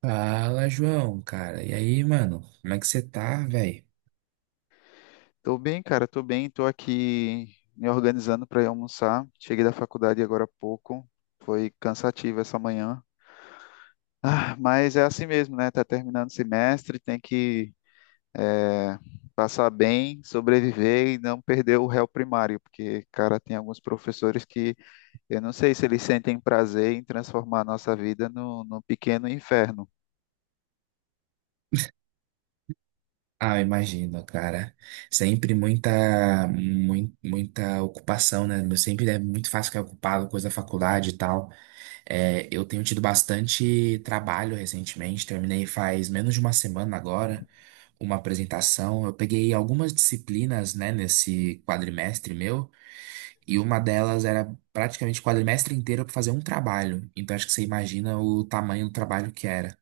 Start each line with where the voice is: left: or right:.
right: Fala, João, cara. E aí, mano? Como é que você tá, velho?
left: Tô bem, cara, tô bem, tô aqui me organizando para ir almoçar. Cheguei da faculdade agora há pouco. Foi cansativo essa manhã. Ah, mas é assim mesmo, né? Tá terminando o semestre, tem que eh, passar bem, sobreviver e não perder o réu primário, porque, cara, tem alguns professores que eu não sei se eles sentem prazer em transformar a nossa vida no, num pequeno inferno.
right: Ah, eu imagino, cara. Sempre muita ocupação, né? Meu, sempre é muito fácil ficar ocupado, coisa da faculdade e tal. É, eu tenho tido bastante trabalho recentemente. Terminei faz menos de uma semana agora uma apresentação. Eu peguei algumas disciplinas, né, nesse quadrimestre meu, e uma delas era praticamente o quadrimestre inteiro para fazer um trabalho. Então acho que você imagina o tamanho do trabalho que era.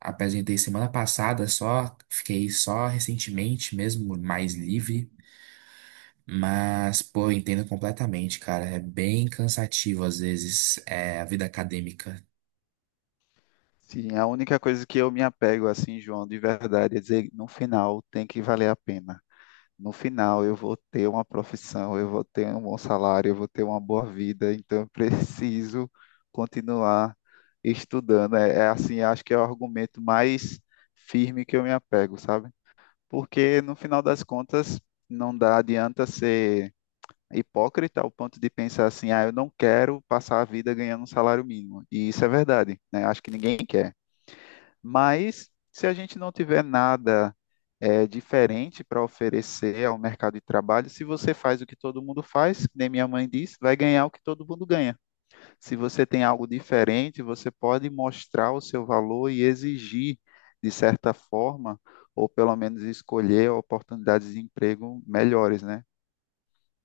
right: Apresentei semana passada só, fiquei só recentemente mesmo, mais livre. Mas, pô, eu entendo completamente, cara. É bem cansativo às vezes, a vida acadêmica.
left: Sim, a única coisa que eu me apego assim, João, de verdade, é dizer, no final tem que valer a pena. No final eu vou ter uma profissão, eu vou ter um bom salário, eu vou ter uma boa vida, então eu preciso continuar estudando. É, é assim, acho que é o argumento mais firme que eu me apego, sabe? Porque no final das contas não dá adianta ser hipócrita ao ponto de pensar assim, ah, eu não quero passar a vida ganhando um salário mínimo. E isso é verdade, né? Acho que ninguém quer. Mas se a gente não tiver nada diferente para oferecer ao mercado de trabalho, se você faz o que todo mundo faz, que nem minha mãe disse, vai ganhar o que todo mundo ganha. Se você tem algo diferente, você pode mostrar o seu valor e exigir, de certa forma, ou pelo menos escolher oportunidades de emprego melhores, né?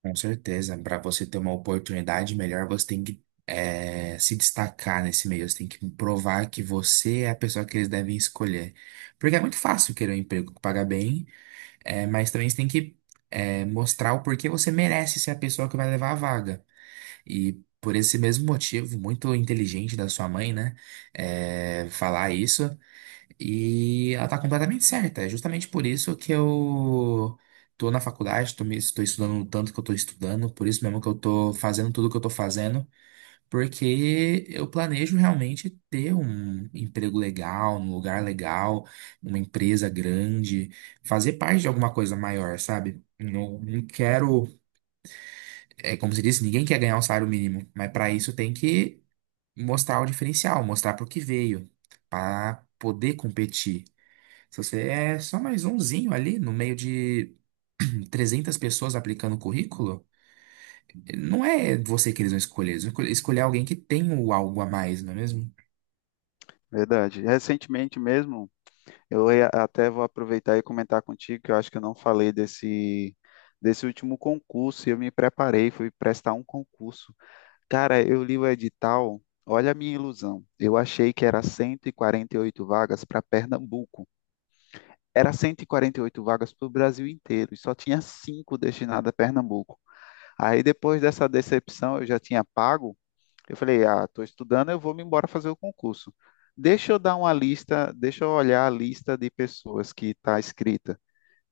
right: Com certeza. Para você ter uma oportunidade melhor, você tem que se destacar nesse meio. Você tem que provar que você é a pessoa que eles devem escolher. Porque é muito fácil querer um emprego que paga bem, mas também você tem que mostrar o porquê você merece ser a pessoa que vai levar a vaga. E por esse mesmo motivo, muito inteligente da sua mãe, né? Falar isso. E ela tá completamente certa. É justamente por isso que eu tô na faculdade, estou estudando o tanto que eu tô estudando, por isso mesmo que eu tô fazendo tudo que eu tô fazendo, porque eu planejo realmente ter um emprego legal, um lugar legal, uma empresa grande, fazer parte de alguma coisa maior, sabe? Não, não quero, é como se disse, ninguém quer ganhar um salário mínimo, mas para isso tem que mostrar o diferencial, mostrar para o que veio, para poder competir. Se você é só mais umzinho ali no meio de 300 pessoas aplicando o currículo, não é você que eles vão escolher, eles vão escolher alguém que tem o algo a mais, não é mesmo?
left: Verdade. Recentemente mesmo, até vou aproveitar e comentar contigo que eu acho que eu não falei desse último concurso. E eu me preparei, fui prestar um concurso. Cara, eu li o edital, olha a minha ilusão. Eu achei que era cento e quarenta e oito vagas para Pernambuco. Era cento e quarenta e oito vagas para o Brasil inteiro e só tinha cinco destinadas a Pernambuco. Aí depois dessa decepção, eu já tinha pago, eu falei, ah, estou estudando, eu vou me embora fazer o concurso. Deixa eu dar uma lista, deixa eu olhar a lista de pessoas que está escrita.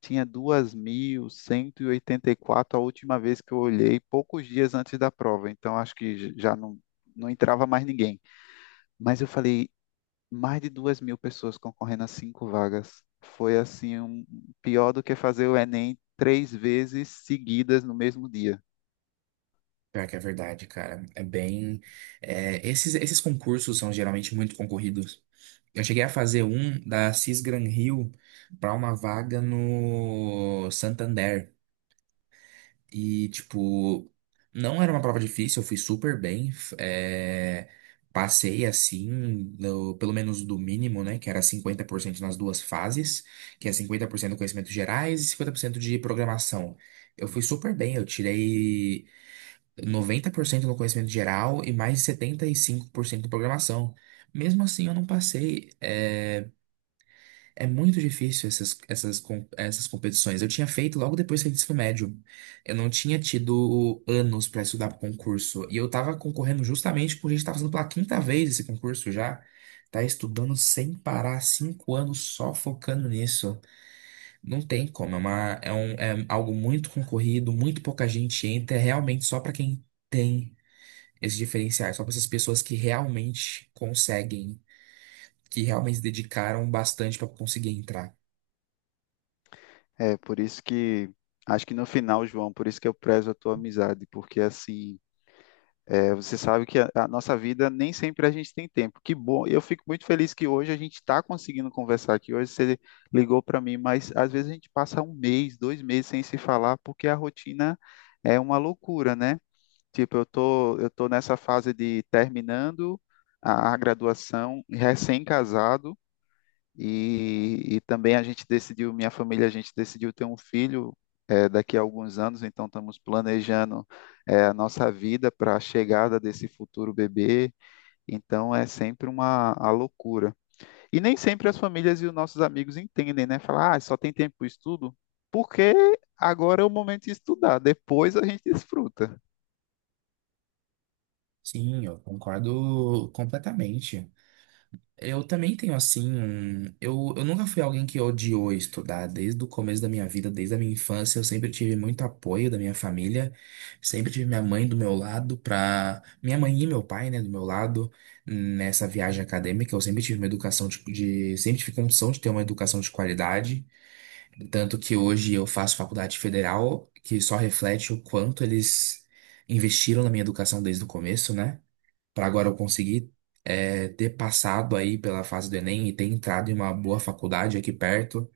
left: Tinha duas mil cento e oitenta e quatro a última vez que eu olhei, poucos dias antes da prova, então acho que já não entrava mais ninguém. Mas eu falei, mais de 2 mil pessoas concorrendo a cinco vagas. Foi assim, pior do que fazer o Enem três vezes seguidas no mesmo dia.
right: Pior que é verdade, cara. É bem. Esses concursos são geralmente muito concorridos. Eu cheguei a fazer um da Cis Gran Rio para uma vaga no Santander. E, tipo, não era uma prova difícil, eu fui super bem. Passei assim, pelo menos do mínimo, né? Que era 50% nas duas fases, que é 50% de conhecimentos gerais e 50% de programação. Eu fui super bem, eu tirei 90% no conhecimento geral e mais 75% de programação. Mesmo assim, eu não passei. É muito difícil essas competições. Eu tinha feito logo depois que eu saí do ensino médio. Eu não tinha tido anos para estudar para concurso. E eu tava concorrendo justamente porque a gente tá fazendo pela quinta vez esse concurso já. Tá estudando sem parar, 5 anos só focando nisso. Não tem como. É, um, é algo muito concorrido, muito pouca gente entra. É realmente só para quem tem esses diferenciais, só para essas pessoas que realmente conseguem, que realmente se dedicaram bastante para conseguir entrar.
left: É, por isso que acho que no final, João, por isso que eu prezo a tua amizade, porque assim, você sabe que a nossa vida nem sempre a gente tem tempo. Que bom, eu fico muito feliz que hoje a gente está conseguindo conversar aqui. Hoje você ligou para mim, mas às vezes a gente passa um mês, dois meses sem se falar, porque a rotina é uma loucura, né? Tipo, eu tô nessa fase de terminando a graduação, recém-casado. E também a gente decidiu, minha família, a gente decidiu ter um filho daqui a alguns anos, então estamos planejando a nossa vida para a chegada desse futuro bebê. Então é sempre uma a loucura. E nem sempre as famílias e os nossos amigos entendem, né? Falar, ah, só tem tempo para estudo, porque agora é o momento de estudar, depois a gente desfruta.
right: Sim, eu concordo completamente. Eu também tenho assim um. Eu nunca fui alguém que odiou estudar desde o começo da minha vida, desde a minha infância. Eu sempre tive muito apoio da minha família, sempre tive minha mãe do meu lado, pra. Minha mãe e meu pai, né, do meu lado, nessa viagem acadêmica. Eu sempre tive uma educação Sempre tive condição de ter uma educação de qualidade. Tanto que hoje eu faço faculdade federal, que só reflete o quanto eles investiram na minha educação desde o começo, né? Para agora eu conseguir ter passado aí pela fase do Enem e ter entrado em uma boa faculdade aqui perto,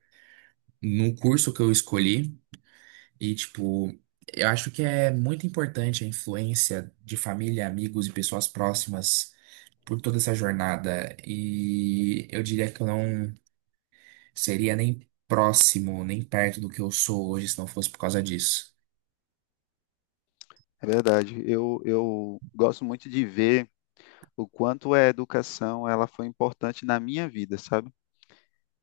right: no curso que eu escolhi. E, tipo, eu acho que é muito importante a influência de família, amigos e pessoas próximas por toda essa jornada. E eu diria que eu não seria nem próximo, nem perto do que eu sou hoje se não fosse por causa disso.
left: É verdade. Eu gosto muito de ver o quanto a educação ela foi importante na minha vida, sabe?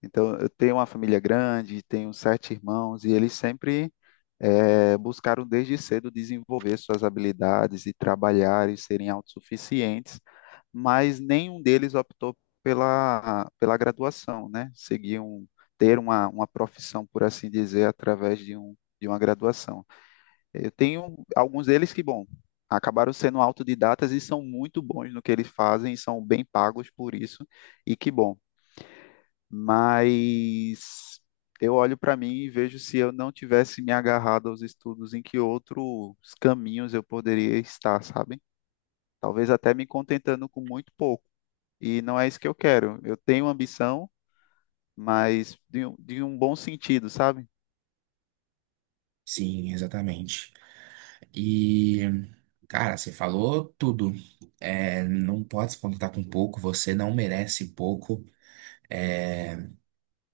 left: Então, eu tenho uma família grande, tenho sete irmãos, e eles sempre buscaram desde cedo desenvolver suas habilidades e trabalhar e serem autossuficientes, mas nenhum deles optou pela graduação, né? Seguiam ter uma profissão, por assim dizer, através de uma graduação. Eu tenho alguns deles que, bom, acabaram sendo autodidatas e são muito bons no que eles fazem, são bem pagos por isso, e que bom, mas eu olho para mim e vejo se eu não tivesse me agarrado aos estudos, em que outros caminhos eu poderia estar, sabe? Talvez até me contentando com muito pouco. E não é isso que eu quero. Eu tenho ambição, mas de um bom sentido, sabe?
right: Sim, exatamente. E, cara, você falou tudo. É, não pode se contentar com pouco, você não merece pouco. É,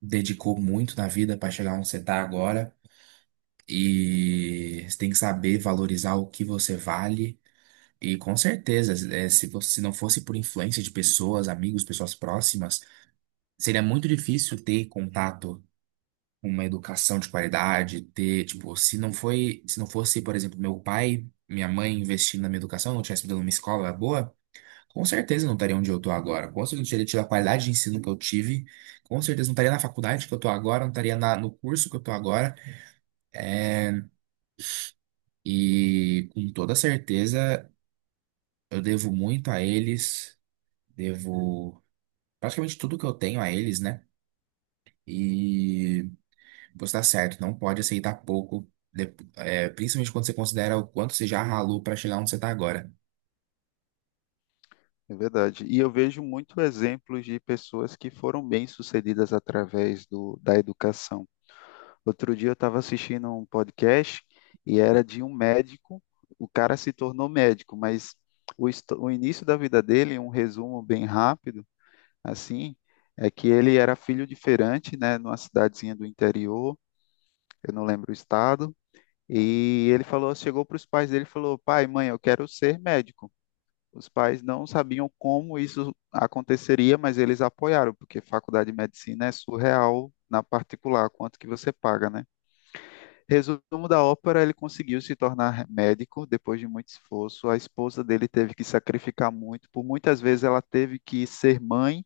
right: Dedicou muito na vida para chegar onde você tá agora. E você tem que saber valorizar o que você vale. E com certeza, é, se você se não fosse por influência de pessoas, amigos, pessoas próximas, seria muito difícil ter contato com uma educação de qualidade, ter, tipo, se não fosse, por exemplo, meu pai, minha mãe investindo na minha educação, não tivesse me dado uma escola boa. Com certeza não estaria onde eu estou agora. Com certeza não teria tido a qualidade de ensino que eu tive. Com certeza não estaria na faculdade que eu estou agora, não estaria no curso que eu estou agora. E com toda certeza eu devo muito a eles, devo praticamente tudo que eu tenho a eles, né? E você tá certo, não pode aceitar pouco, principalmente quando você considera o quanto você já ralou para chegar onde você está agora.
left: É verdade. E eu vejo muito exemplos de pessoas que foram bem-sucedidas através da educação. Outro dia eu estava assistindo um podcast e era de um médico. O cara se tornou médico, mas o início da vida dele, um resumo bem rápido, assim, é que ele era filho de feirante, né, numa cidadezinha do interior, eu não lembro o estado, e ele falou, chegou para os pais dele e falou: "Pai, mãe, eu quero ser médico". Os pais não sabiam como isso aconteceria, mas eles apoiaram, porque faculdade de medicina é surreal na particular, quanto que você paga, né? Resumo da ópera, ele conseguiu se tornar médico depois de muito esforço. A esposa dele teve que sacrificar muito, por muitas vezes ela teve que ser mãe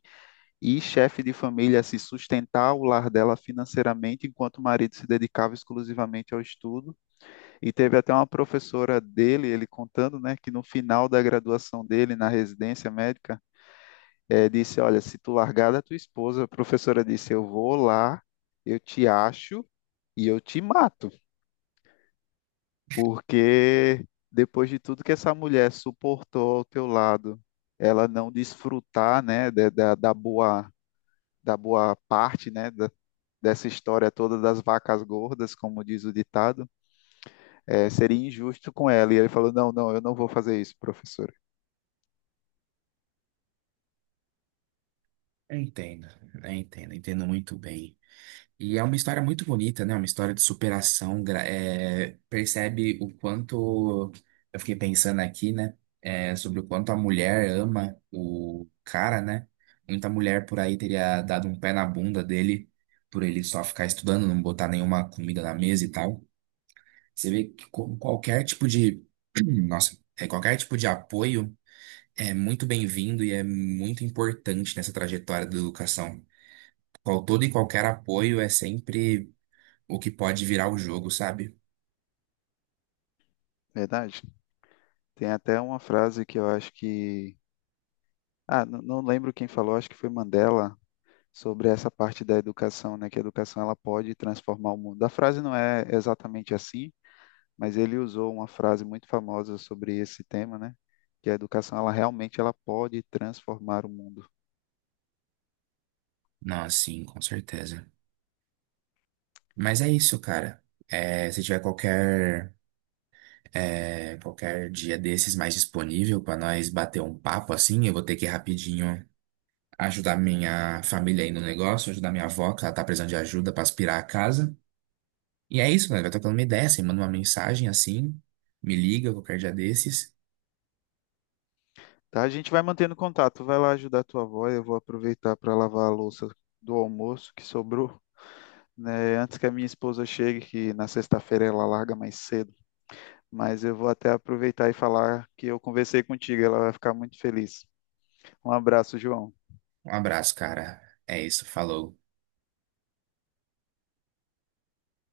left: e chefe de família, se sustentar o lar dela financeiramente, enquanto o marido se dedicava exclusivamente ao estudo. E teve até uma professora dele, ele contando, né, que no final da graduação dele na residência médica, disse: Olha, se tu largar da tua esposa, a professora disse: Eu vou lá, eu te acho e eu te mato. Porque depois de tudo que essa mulher suportou ao teu lado, ela não desfrutar, né, da boa parte, né, dessa história toda das vacas gordas, como diz o ditado, seria injusto com ela. E ele falou: Não, não, eu não vou fazer isso, professora.
right: Eu entendo, eu entendo, eu entendo muito bem. E é uma história muito bonita, né? Uma história de Superação. Percebe o quanto. Eu fiquei pensando aqui, né? É, sobre o quanto a mulher ama o cara, né? Muita mulher por aí teria dado um pé na bunda dele por ele só ficar estudando, não botar nenhuma comida na mesa e tal. Você vê que com qualquer tipo de. Nossa, qualquer tipo de apoio é muito bem-vindo e é muito importante nessa trajetória da educação. Todo e qualquer apoio é sempre o que pode virar o jogo, sabe?
left: Verdade. Tem até uma frase que eu acho que. Ah, não lembro quem falou, acho que foi Mandela, sobre essa parte da educação, né? Que a educação ela pode transformar o mundo. A frase não é exatamente assim, mas ele usou uma frase muito famosa sobre esse tema, né? Que a educação ela realmente ela pode transformar o mundo.
right: Não, sim, com certeza. Mas é isso, cara. Se tiver qualquer dia desses mais disponível pra nós bater um papo assim, eu vou ter que ir rapidinho ajudar minha família aí no negócio, ajudar minha avó, que ela tá precisando de ajuda pra aspirar a casa. E é isso, mano. Vai trocando uma ideia, você manda uma mensagem assim, me liga qualquer dia desses.
left: Tá? A gente vai mantendo contato. Vai lá ajudar a tua avó, eu vou aproveitar para lavar a louça do almoço que sobrou, né? Antes que a minha esposa chegue, que na sexta-feira ela larga mais cedo. Mas eu vou até aproveitar e falar que eu conversei contigo, ela vai ficar muito feliz. Um abraço, João.
right: Um abraço, cara. É isso, falou.